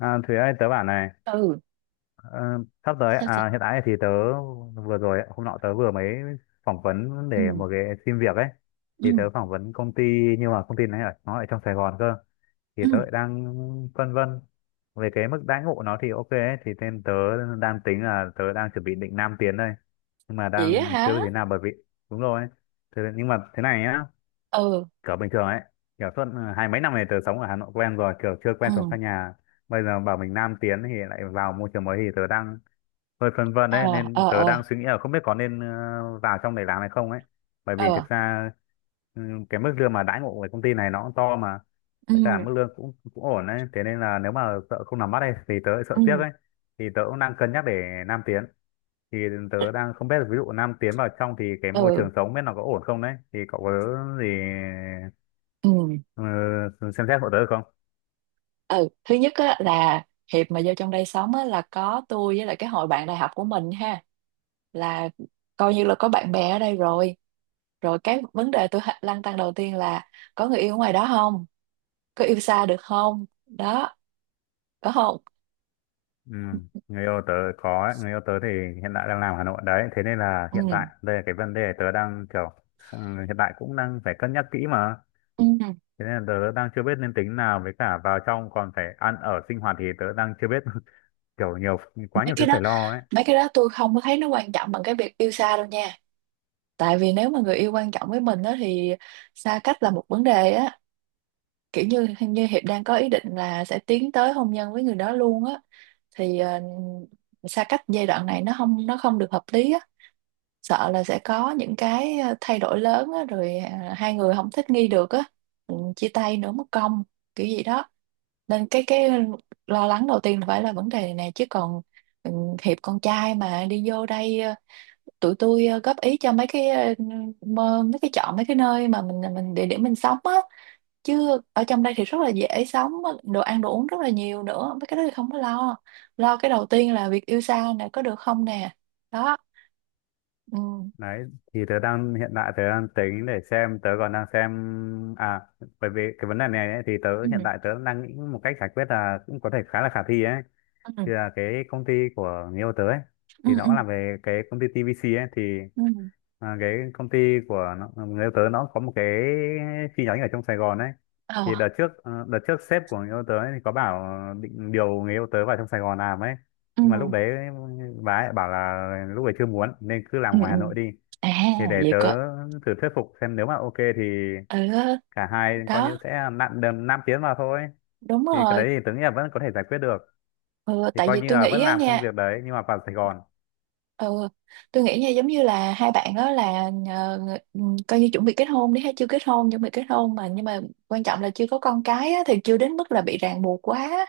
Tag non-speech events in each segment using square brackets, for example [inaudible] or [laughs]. À, Thúy ơi, tớ bảo này, Ừ. ờ, sắp tới, Sao sao? à, hiện tại thì hôm nọ tớ vừa mới phỏng vấn để Ừ. một cái xin việc ấy. Thì Ừ. tớ phỏng vấn công ty, nhưng mà công ty nó ở trong Sài Gòn cơ. Thì Ừ. tớ lại đang phân vân về cái mức đãi ngộ nó thì ok ấy. Thì nên tớ đang tính là tớ đang chuẩn bị định Nam tiến đây. Nhưng mà Vậy á đang chưa hả? biết thế nào bởi vì, đúng rồi. Thế, nhưng mà thế này nhá, Ừ. kiểu bình thường ấy kiểu suốt hai mấy năm này tớ sống ở Hà Nội quen rồi, kiểu chưa quen sống xa Ừ. nhà, bây giờ bảo mình nam tiến thì lại vào môi trường mới thì tớ đang hơi phân vân Ờ. đấy, nên Ờ. tớ Ờ. đang suy nghĩ là không biết có nên vào trong này làm hay không ấy, bởi vì Ờ. thực ra ừ, cái mức lương mà đãi ngộ của công ty này nó cũng to mà, Ừ. với cả mức lương cũng cũng ổn đấy, thế nên là nếu mà sợ không làm mắt đây thì tớ lại sợ tiếc Ừ. ấy, thì tớ cũng đang cân nhắc để nam tiến, thì tớ đang không biết là ví dụ nam tiến vào trong thì cái môi Ừ. trường sống biết nó có ổn không đấy, thì cậu có gì Ừ. Ờ, xem xét hộ tớ được không? Ừ. Thứ nhất á là Hiệp mà vô trong đây sống á là có tôi với lại cái hội bạn đại học của mình ha, là coi như là có bạn bè ở đây rồi. Rồi cái vấn đề tôi lăn tăn đầu tiên là có người yêu ở ngoài đó không, có yêu xa được không đó, có không? Ừ, người yêu tớ có ấy. Người yêu tớ thì hiện tại đang làm Hà Nội đấy. Thế nên là Ừ. hiện tại đây là cái vấn đề tớ đang kiểu ừ, hiện tại cũng đang phải cân nhắc kỹ mà. Ừ. Thế nên là tớ đang chưa biết nên tính nào, với cả vào trong còn phải ăn ở sinh hoạt thì tớ đang chưa biết [laughs] kiểu nhiều, quá mấy nhiều thứ cái đó phải lo ấy. mấy cái đó tôi không có thấy nó quan trọng bằng cái việc yêu xa đâu nha. Tại vì nếu mà người yêu quan trọng với mình đó thì xa cách là một vấn đề á, kiểu như như Hiệp đang có ý định là sẽ tiến tới hôn nhân với người đó luôn á, thì xa cách giai đoạn này nó không được hợp lý á, sợ là sẽ có những cái thay đổi lớn á, rồi hai người không thích nghi được á, ừ, chia tay nữa mất công kiểu gì đó. Nên cái lo lắng đầu tiên là phải là vấn đề này nè, chứ còn ừ, Hiệp con trai mà đi vô đây tụi tôi góp ý cho mấy cái mấy cái chọn mấy cái nơi mà mình địa điểm mình sống á, chứ ở trong đây thì rất là dễ sống, đồ ăn đồ uống rất là nhiều nữa, mấy cái đó thì không có lo. Lo cái đầu tiên là việc yêu xa nè, có được không nè, đó. Ừ. Đấy, thì tớ đang hiện tại tớ đang tính để xem, tớ còn đang xem à, bởi vì cái vấn đề này ấy, thì tớ Ừ. hiện tại tớ đang nghĩ một cách giải quyết là cũng có thể khá là khả thi ấy, Ừ. thì là cái công ty của người yêu tớ ấy, Ừ. thì nó Ừ. cũng làm về cái công ty TVC ấy, thì Ừ. Cái công ty của nó, người yêu tớ nó có một cái chi nhánh ở trong Sài Gòn ấy. Ờ. Thì đợt trước đợt trước sếp của người yêu tớ ấy, thì có bảo định điều người yêu tớ vào trong Sài Gòn làm ấy, nhưng mà lúc Ừ. đấy bà ấy bảo là lúc ấy chưa muốn nên cứ làm Ừ. ngoài Ừ. Hà Nội đi, À, thì để vậy tớ cơ. thử thuyết phục xem, nếu mà ok thì Ừ. cả hai coi như Đó, sẽ nặn đầm 5 tiếng vào thôi, đúng thì cái rồi. đấy thì tớ nghĩ là vẫn có thể giải quyết được, Ừ, thì tại coi vì như tôi là nghĩ vẫn á làm công nha. việc đấy nhưng mà vào Sài Gòn. Ừ, tôi nghĩ nha, giống như là hai bạn đó là coi như chuẩn bị kết hôn đi, hay chưa kết hôn chuẩn bị kết hôn mà, nhưng mà quan trọng là chưa có con cái á, thì chưa đến mức là bị ràng buộc quá,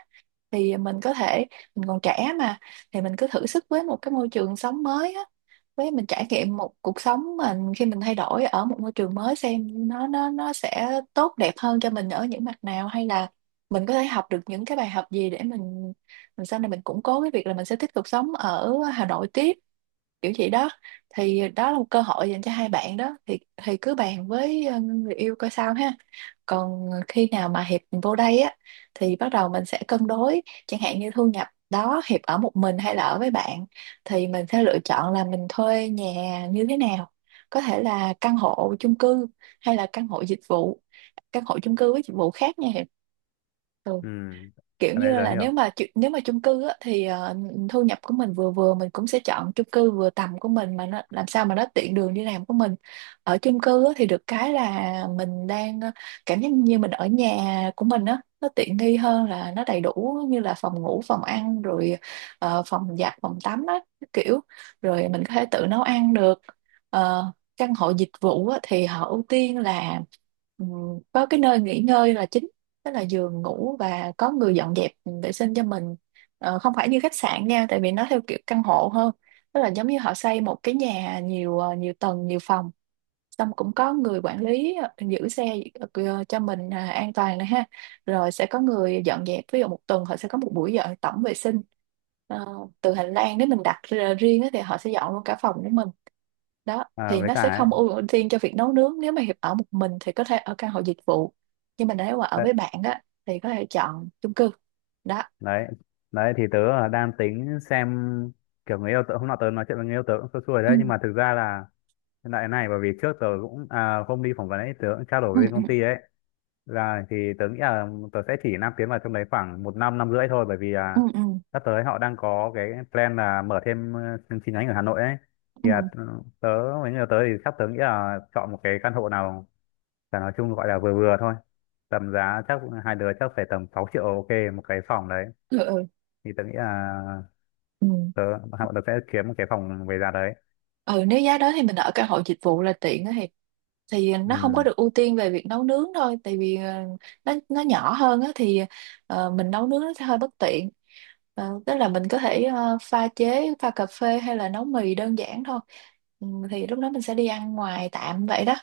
thì mình có thể, mình còn trẻ mà, thì mình cứ thử sức với một cái môi trường sống mới á, với mình trải nghiệm một cuộc sống mình khi mình thay đổi ở một môi trường mới, xem nó sẽ tốt đẹp hơn cho mình ở những mặt nào, hay là mình có thể học được những cái bài học gì để mình sau này mình củng cố cái việc là mình sẽ tiếp tục sống ở Hà Nội tiếp, kiểu vậy đó. Thì đó là một cơ hội dành cho hai bạn đó, thì cứ bàn với người yêu coi sao ha. Còn khi nào mà Hiệp vô đây á thì bắt đầu mình sẽ cân đối, chẳng hạn như thu nhập đó, Hiệp ở một mình hay là ở với bạn, thì mình sẽ lựa chọn là mình thuê nhà như thế nào, có thể là căn hộ chung cư hay là căn hộ dịch vụ. Căn hộ chung cư với dịch vụ khác nha Hiệp. Ừ. ừ Kiểu cái đấy như tớ là hiểu. Nếu mà chung cư á, thì thu nhập của mình vừa vừa, mình cũng sẽ chọn chung cư vừa tầm của mình mà nó làm sao mà nó tiện đường đi làm của mình. Ở chung cư á thì được cái là mình đang cảm giác như mình ở nhà của mình á, nó tiện nghi hơn, là nó đầy đủ như là phòng ngủ phòng ăn rồi phòng giặt phòng tắm á, kiểu, rồi mình có thể tự nấu ăn được. Ờ, căn hộ dịch vụ á, thì họ ưu tiên là, ừ, có cái nơi nghỉ ngơi là chính, tức là giường ngủ, và có người dọn dẹp, ừ, vệ sinh cho mình. Ờ, không phải như khách sạn nha, tại vì nó theo kiểu căn hộ hơn, tức là giống như họ xây một cái nhà nhiều, nhiều tầng nhiều phòng, xong cũng có người quản lý, giữ xe, cho mình, à, an toàn này ha, rồi sẽ có người dọn dẹp, ví dụ một tuần họ sẽ có một buổi dọn tổng vệ sinh. Ờ, từ hành lang, nếu mình đặt ra riêng á thì họ sẽ dọn luôn cả phòng của mình, đó. Thì Với nó sẽ cả không ấy, ưu tiên cho việc nấu nướng, nếu mà Hiệp ở một mình thì có thể ở căn hộ dịch vụ, nhưng mà nếu mà ở đấy, với bạn á thì có thể chọn chung cư, đó. đấy đấy thì tớ đang tính xem, kiểu người yêu tớ hôm nọ tớ nói chuyện với người yêu tớ cũng xui xui Ừ. đấy, nhưng mà thực ra là hiện này bởi vì trước tớ cũng hôm đi phỏng vấn ấy tớ cũng trao đổi Ừ. với Ừ. công ty ấy là thì tớ nghĩ là tớ sẽ chỉ nam tiến vào trong đấy khoảng một năm năm rưỡi thôi, bởi vì Ừ. là Ừ. sắp tới họ đang có cái plan là mở thêm chương nhánh ở Hà Nội ấy, thì Ừ. tớ với người yêu tớ thì sắp tớ nghĩ là chọn một cái căn hộ nào. Và nói chung gọi là vừa vừa thôi, tầm giá chắc hai đứa chắc phải tầm 6 triệu ok một cái phòng đấy, Ừ. Ừ. thì tớ nghĩ là Ừ. tớ hai bọn tớ sẽ kiếm một cái phòng về giá đấy. Ừ, nếu giá đó thì mình ở căn hộ dịch vụ là tiện á Hiệp, thì nó không có Ừ, được ưu tiên về việc nấu nướng thôi, tại vì nó nhỏ hơn á, thì mình nấu nướng nó sẽ hơi bất tiện. Ờ, tức là mình có thể pha chế, pha cà phê hay là nấu mì đơn giản thôi. Ừ, thì lúc đó mình sẽ đi ăn ngoài tạm vậy đó,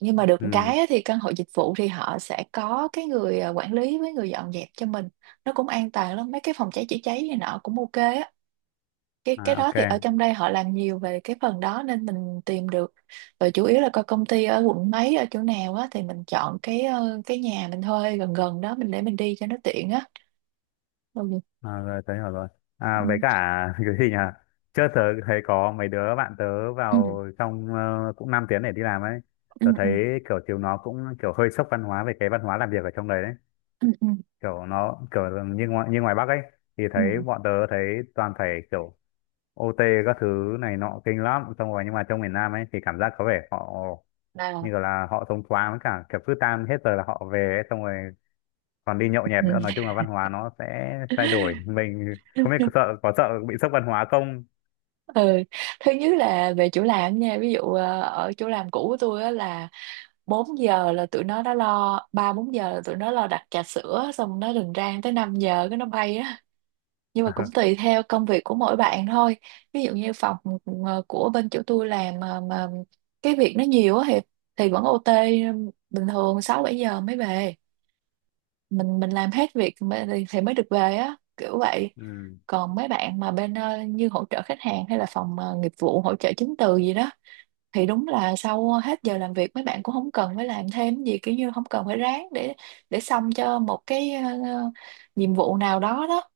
nhưng mà được một ừ, cái á, thì căn hộ dịch vụ thì họ sẽ có cái người quản lý với người dọn dẹp cho mình, nó cũng an toàn lắm, mấy cái phòng cháy chữa cháy này nọ cũng ok á, cái à, đó ok. thì ở trong đây họ làm nhiều về cái phần đó nên mình tìm được. Và chủ yếu là coi công ty ở quận mấy ở chỗ nào á thì mình chọn cái cái nhà mình thuê gần gần đó, mình để mình đi cho nó tiện á. Ừ. À, rồi tớ hiểu rồi. À, Ừ. với cả [laughs] cái gì nhỉ, trước tớ thấy có mấy đứa bạn tớ Ừ. vào trong cũng 5 tiếng để đi làm ấy, Ừ. tớ thấy Ừ. kiểu chiều nó cũng kiểu hơi sốc văn hóa về cái văn hóa làm việc ở trong đấy đấy, Ừ. Ừ. kiểu nó kiểu như như ngoài Bắc ấy thì Ừ. thấy bọn tớ thấy toàn phải kiểu OT các thứ này nọ kinh lắm, xong rồi nhưng mà trong miền Nam ấy thì cảm giác có vẻ họ như À. kiểu là họ thông thoáng, với cả kiểu cứ tan hết giờ là họ về ấy, xong rồi còn đi nhậu nhẹt nữa, nói Ừ. chung là văn hóa nó sẽ thay đổi, [laughs] mình không biết có sợ, có sợ bị sốc văn hóa không. Ừ, thứ nhất là về chỗ làm nha, ví dụ ở chỗ làm cũ của tôi á là 4 giờ là tụi nó đã lo, ba bốn giờ là tụi nó lo đặt trà sữa, xong nó rình rang tới 5 giờ cái nó bay á, nhưng mà cũng tùy theo công việc của mỗi bạn thôi. Ví dụ như phòng của bên chỗ tôi làm mà cái việc nó nhiều á, thì vẫn OT, bình thường 6 7 giờ mới về, mình làm hết việc thì mới được về á, kiểu vậy. Ừ, Còn mấy bạn mà bên như hỗ trợ khách hàng hay là phòng nghiệp vụ hỗ trợ chứng từ gì đó, thì đúng là sau hết giờ làm việc mấy bạn cũng không cần phải làm thêm gì, kiểu như không cần phải ráng để xong cho một cái nhiệm vụ nào đó đó.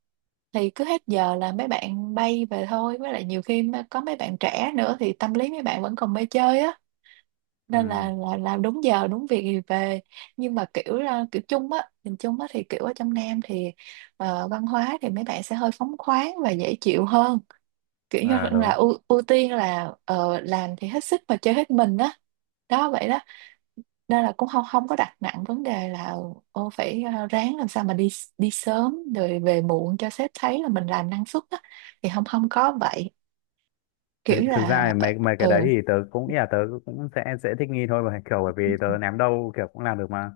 Thì cứ hết giờ là mấy bạn bay về thôi, với lại nhiều khi mà có mấy bạn trẻ nữa thì tâm lý mấy bạn vẫn còn mê chơi á, ừ, nên là làm đúng giờ đúng việc thì về. Nhưng mà kiểu là kiểu chung á, nhìn chung á thì kiểu ở trong Nam thì văn hóa thì mấy bạn sẽ hơi phóng khoáng và dễ chịu hơn, kiểu như à, là đúng. ưu tiên là làm thì hết sức mà chơi hết mình á, đó, vậy đó. Nên là cũng không không có đặt nặng vấn đề là ô phải, ráng làm sao mà đi đi sớm rồi về muộn cho sếp thấy là mình làm năng suất á, thì không không có vậy, thực, kiểu thực ra là thì mấy mấy cái đấy ừ, thì tớ cũng nghĩ là tớ cũng sẽ thích nghi thôi mà, kiểu bởi vì tớ ném đâu kiểu cũng làm được mà.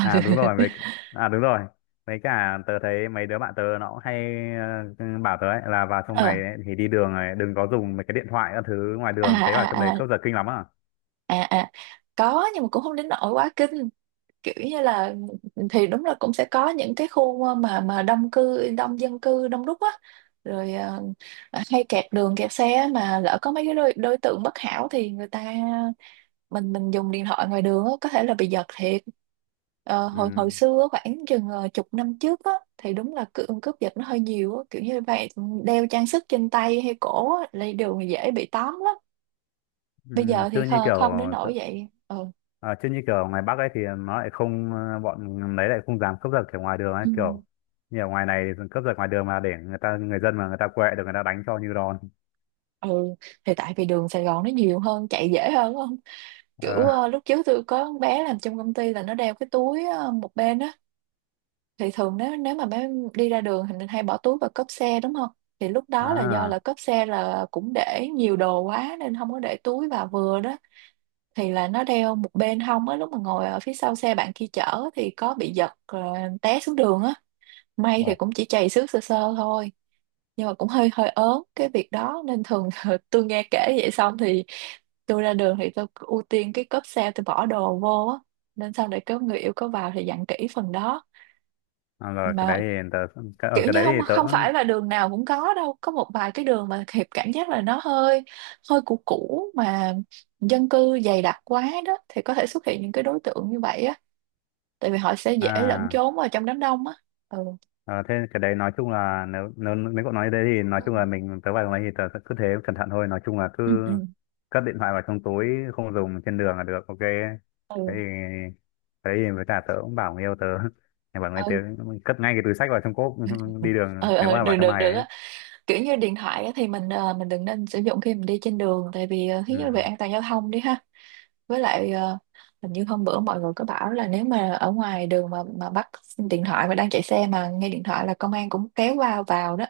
à đúng rồi với À, đúng rồi, với cả tớ thấy mấy đứa bạn tớ nó cũng hay bảo tớ ấy, là vào trong ờ. này ấy thì đi đường này đừng có dùng mấy cái điện thoại các thứ ngoài À, đường, thấy vào trong đấy à, à, cướp giật kinh lắm à. à, à. Có nhưng mà cũng không đến nỗi quá kinh, kiểu như là, thì đúng là cũng sẽ có những cái khu mà đông dân cư đông đúc á, rồi hay kẹt đường kẹt xe á, mà lỡ có mấy cái đối tượng bất hảo thì người ta, mình dùng điện thoại ngoài đường á, có thể là bị giật thiệt. Ờ, hồi hồi Ừ, xưa á, khoảng chừng chục năm trước á, thì đúng là cướp giật nó hơi nhiều á, kiểu như vậy. Đeo trang sức trên tay hay cổ á là đều dễ bị tóm lắm. Bây ừ, giờ thì không, không đến nỗi vậy, ừ. Chứ như kiểu ngoài Bắc ấy thì nó lại không, bọn đấy lại không dám cướp giật kiểu ngoài đường ấy, Ừ. kiểu như ở ngoài này cướp giật ngoài đường mà để người ta, người dân mà người ta quệ được người ta đánh cho như đòn. Ừ. Thì tại vì đường Sài Gòn nó nhiều hơn, chạy dễ hơn đúng không? Kiểu Ờ. Lúc trước tôi có con bé làm trong công ty, là nó đeo cái túi một bên á. Thì thường nếu nếu mà bé đi ra đường thì mình hay bỏ túi vào cốp xe đúng không? Thì lúc đó là do À. là cốp xe là cũng để nhiều đồ quá nên không có để túi vào vừa đó. Thì là nó đeo một bên hông á, lúc mà ngồi ở phía sau xe bạn kia chở thì có bị giật, té xuống đường á. May thì Ồ. cũng chỉ chày xước sơ sơ thôi. Nhưng mà cũng hơi hơi ớn cái việc đó nên thường [laughs] tôi nghe kể vậy xong thì tôi ra đường thì tôi ưu tiên cái cốp xe tôi bỏ đồ vô á. Nên sau để có người yêu có vào thì dặn kỹ phần đó À, rồi cái mà. đấy thì tớ, ở Kiểu cái như đấy không, thì tớ không phải là đường nào cũng có đâu, có một vài cái đường mà Hiệp cảm giác là nó hơi hơi cũ cũ mà dân cư dày đặc quá đó thì có thể xuất hiện những cái đối tượng như vậy á. Tại vì họ sẽ dễ lẫn à trốn vào trong đám đông á. Ừ ờ, thế cái đấy nói chung là nếu nếu nếu cậu nói thế thì nói chung là mình, tớ vào cái đấy thì tớ sẽ cứ thế cẩn thận thôi, nói chung là cứ ừ ừ cất điện thoại vào trong túi, không dùng trên đường là được ok. thế ừ, thì thế thì với cả tớ cũng bảo người yêu tớ [laughs] thì bảo người tớ ừ. cất ngay cái túi xách vào trong cốp [laughs] đi đường Ừ nếu ừ, mà vào được trong được này được ấy. á. Kiểu như điện thoại á, thì mình đừng nên sử dụng khi mình đi trên đường, tại vì thứ nhất là về Ừ, an toàn giao thông đi ha. Với lại hình như hôm bữa mọi người có bảo là nếu mà ở ngoài đường mà bắt điện thoại mà đang chạy xe mà nghe điện thoại là công an cũng kéo vào vào đó.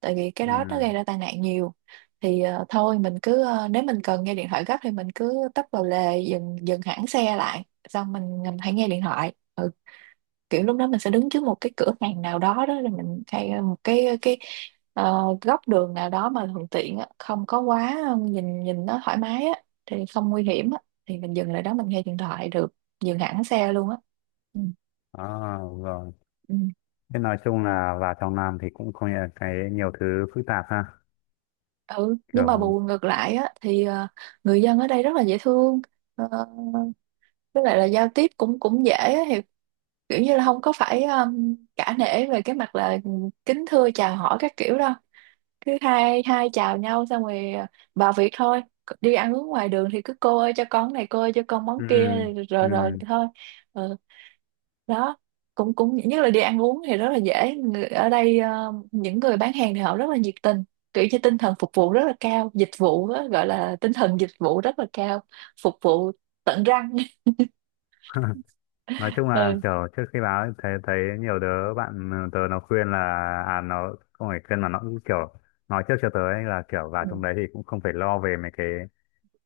Tại vì cái ừ, đó nó gây ra tai nạn nhiều. Thì thôi mình cứ nếu mình cần nghe điện thoại gấp thì mình cứ tấp vào lề, dừng dừng hẳn xe lại, xong mình hãy nghe điện thoại. Ừ. Kiểu lúc đó mình sẽ đứng trước một cái cửa hàng nào đó đó rồi mình hay một cái góc đường nào đó mà thuận tiện á, không có quá nhìn nhìn nó thoải mái á thì không nguy hiểm á. Thì mình dừng lại đó mình nghe điện thoại được, dừng hẳn xe luôn á. Ừ, à, rồi. ừ. Thế nói chung là vào trong Nam thì cũng có nhiều cái, nhiều thứ phức tạp ha. Ừ nhưng Kiểu mà bù ngược lại á thì người dân ở đây rất là dễ thương. Ờ, với lại là giao tiếp cũng cũng dễ á, thì kiểu như là không có phải cả nể về cái mặt là kính thưa chào hỏi các kiểu đâu. Cứ hai hai chào nhau xong rồi, vào việc thôi. Đi ăn uống ngoài đường thì cứ cô ơi cho con này, cô ơi cho con món ừ, kia, rồi rồi ừ. thôi. Ừ. Đó, cũng cũng nhất là đi ăn uống thì rất là dễ. Ở đây những người bán hàng thì họ rất là nhiệt tình, kiểu như tinh thần phục vụ rất là cao, dịch vụ á, gọi là tinh thần dịch vụ rất là cao. Phục vụ tận răng. [laughs] [laughs] Nói chung là Ừ. kiểu trước khi báo ấy, thấy thấy nhiều đứa bạn tớ nó khuyên là, à nó không phải khuyên mà nó cũng kiểu nói trước cho tớ ấy, là kiểu vào Ừ. trong đấy thì cũng không phải lo về mấy cái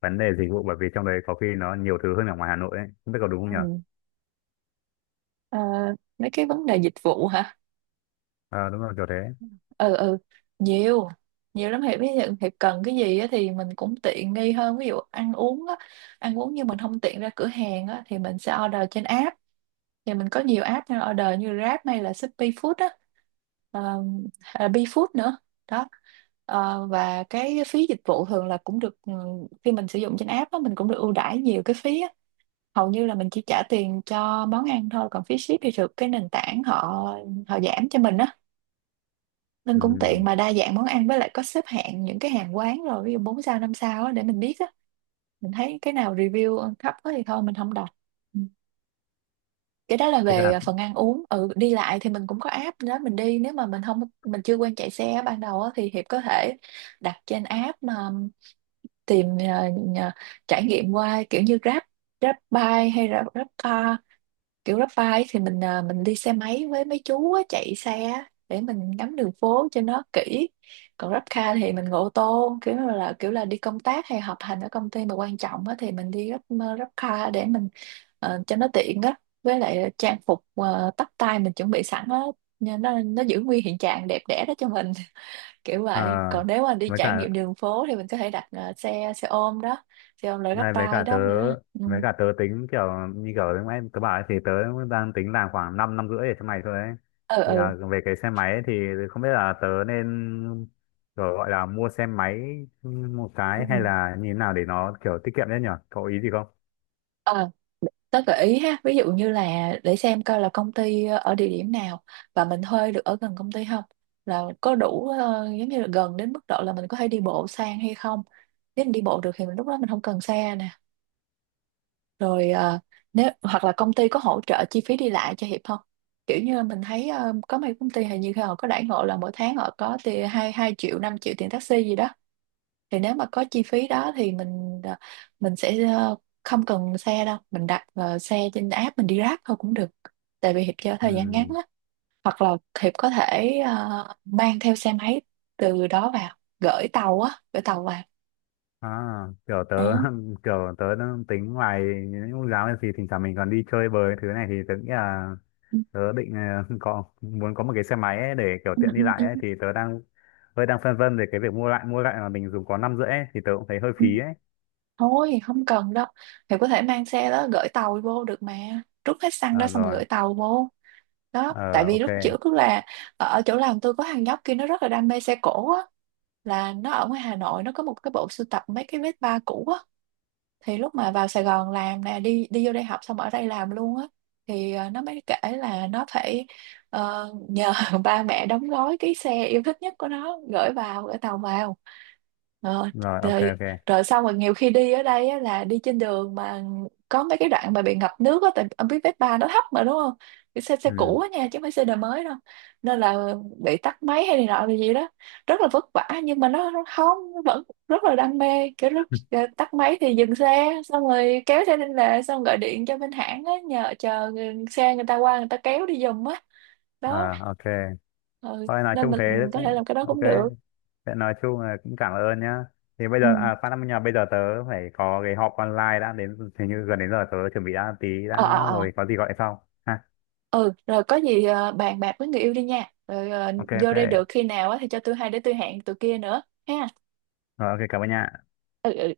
vấn đề dịch vụ, bởi vì trong đấy có khi nó nhiều thứ hơn ở ngoài Hà Nội ấy, không biết có đúng không nhở. Ừ. Ờ, mấy cái vấn đề dịch vụ hả? Ờ, đúng rồi kiểu thế. Ừ ừ. Nhiều, nhiều lắm Hiệp. Ví dụ Hiệp cần cái gì á thì mình cũng tiện nghi hơn, ví dụ ăn uống á, ăn uống nhưng mình không tiện ra cửa hàng á thì mình sẽ order trên app. Thì mình có nhiều app nên order như Grab hay là Shopee Food á, ờ, hay là BeFood nữa. Đó. Ờ, và cái phí dịch vụ thường là cũng được. Ừ, khi mình sử dụng trên app á mình cũng được ưu đãi nhiều cái phí á, hầu như là mình chỉ trả tiền cho món ăn thôi, còn phí ship thì được cái nền tảng họ họ giảm cho mình á. Nên cũng tiện, Ừ. mà đa dạng món ăn, với lại có xếp hạng những cái hàng quán, rồi ví dụ 4 sao 5 sao á để mình biết á. Mình thấy cái nào review thấp quá thì thôi mình không đọc. Ừ. Cái đó là thế cả về phần ăn uống. Ừ, đi lại thì mình cũng có app đó mình đi, nếu mà mình không, mình chưa quen chạy xe ban đầu á, thì Hiệp có thể đặt trên app mà tìm trải nghiệm qua kiểu như Grab, Grab Bike hay là Grab Car. Kiểu Grab bike thì mình à, mình đi xe máy với mấy chú á, chạy xe á, để mình ngắm đường phố cho nó kỹ. Còn Grab car thì mình ngồi ô tô, kiểu là đi công tác hay họp hành ở công ty mà quan trọng á, thì mình đi Grab, Grab car, để mình cho nó tiện á. Với lại trang phục tóc tai mình chuẩn bị sẵn á, nên nó giữ nguyên hiện trạng đẹp đẽ đó cho mình. [laughs] Kiểu ờ, vậy, còn nếu mà đi với trải cả nghiệm đường phố thì mình có thể đặt xe xe ôm đó, xe ôm loại Grab Này với bike cả tớ đó nữa. Ừ Với cả tớ tính kiểu như kiểu lúc nãy tớ bảo ấy, thì tớ đang tính làm khoảng 5 năm năm rưỡi để cho mày thôi ấy. Thì ừ là về cái xe máy ấy, thì không biết là tớ nên kiểu gọi là mua xe máy một ừ, cái, hay là như thế nào để nó kiểu tiết kiệm đấy nhở. Có ý gì không? ừ. Tớ gợi ý ha, ví dụ như là để xem coi là công ty ở địa điểm nào, và mình thuê được ở gần công ty không, là có đủ giống như là gần đến mức độ là mình có thể đi bộ sang hay không. Nếu mình đi bộ được thì mình lúc đó mình không cần xe nè. Rồi nếu hoặc là công ty có hỗ trợ chi phí đi lại cho Hiệp không? Kiểu như mình thấy có mấy công ty hình như họ có đãi ngộ là mỗi tháng họ có tiền hai hai triệu, 5 triệu tiền taxi gì đó, thì nếu mà có chi phí đó thì mình sẽ không cần xe đâu, mình đặt xe trên app mình đi Grab thôi cũng được. Tại vì Hiệp cho Ừ. thời gian ngắn á, hoặc là Hiệp có thể mang theo xe máy từ đó vào gửi tàu á, gửi tàu vào. À, kiểu tớ Ừ. [laughs] kiểu tớ đang tính ngoài những lúc giáo thì thỉnh thoảng mình còn đi chơi bời thứ này thì tớ nghĩ là Ừ, tớ định [laughs] có muốn có một cái xe máy ấy để kiểu ừ, tiện đi ừ, lại ấy, ừ, thì tớ đang hơi đang phân vân về cái việc mua lại mà mình dùng có năm rưỡi ấy, thì tớ cũng thấy hơi ừ. phí ấy. Thôi không cần đâu. Hiệp có thể mang xe đó gửi tàu vô được mà, rút hết xăng đó À, xong rồi rồi. gửi tàu vô. Đó, tại Ờ vì ok, lúc trước là ở chỗ làm tôi có thằng nhóc kia nó rất là đam mê xe cổ á, là nó ở ngoài Hà Nội nó có một cái bộ sưu tập mấy cái vết ba cũ á. Thì lúc mà vào Sài Gòn làm nè, đi đi vô đây học xong ở đây làm luôn á, thì nó mới kể là nó phải nhờ [laughs] ba mẹ đóng gói cái xe yêu thích nhất của nó gửi vào, gửi tàu vào. Ờ, rồi ok, rồi ok, rồi xong rồi, nhiều khi đi ở đây á, là đi trên đường mà có mấy cái đoạn mà bị ngập nước á, tại ông biết Vespa ba nó thấp mà đúng không? Cái xe xe ừ, cũ á nha, chứ không phải xe đời mới đâu, nên là bị tắt máy hay này nọ là gì đó, rất là vất vả. Nhưng mà nó không, nó vẫn rất là đam mê. Kiểu lúc tắt máy thì dừng xe xong rồi kéo xe lên lề, xong gọi điện cho bên hãng á, nhờ chờ xe người ta qua người ta kéo đi giùm á. Đó. à, ok, Ừ. thôi nói Nên chung mình thế mình có thể cũng làm cái đó ok. cũng được. Thế nói chung là cũng cảm ơn nhá, thì bây Ừ. giờ à phát âm nhà bây giờ tớ phải có cái họp online đã, đến hình như gần đến giờ tớ chuẩn bị đã, tí Ờ đã, ờ ờ. rồi có gì gọi sau ha. Ừ rồi có gì bàn bạc với người yêu đi nha, rồi Ok, ok, vô đây được khi nào á thì cho tôi hay để tôi hẹn tụi kia nữa ha. rồi, ok, cảm ơn nha. Ừ ừ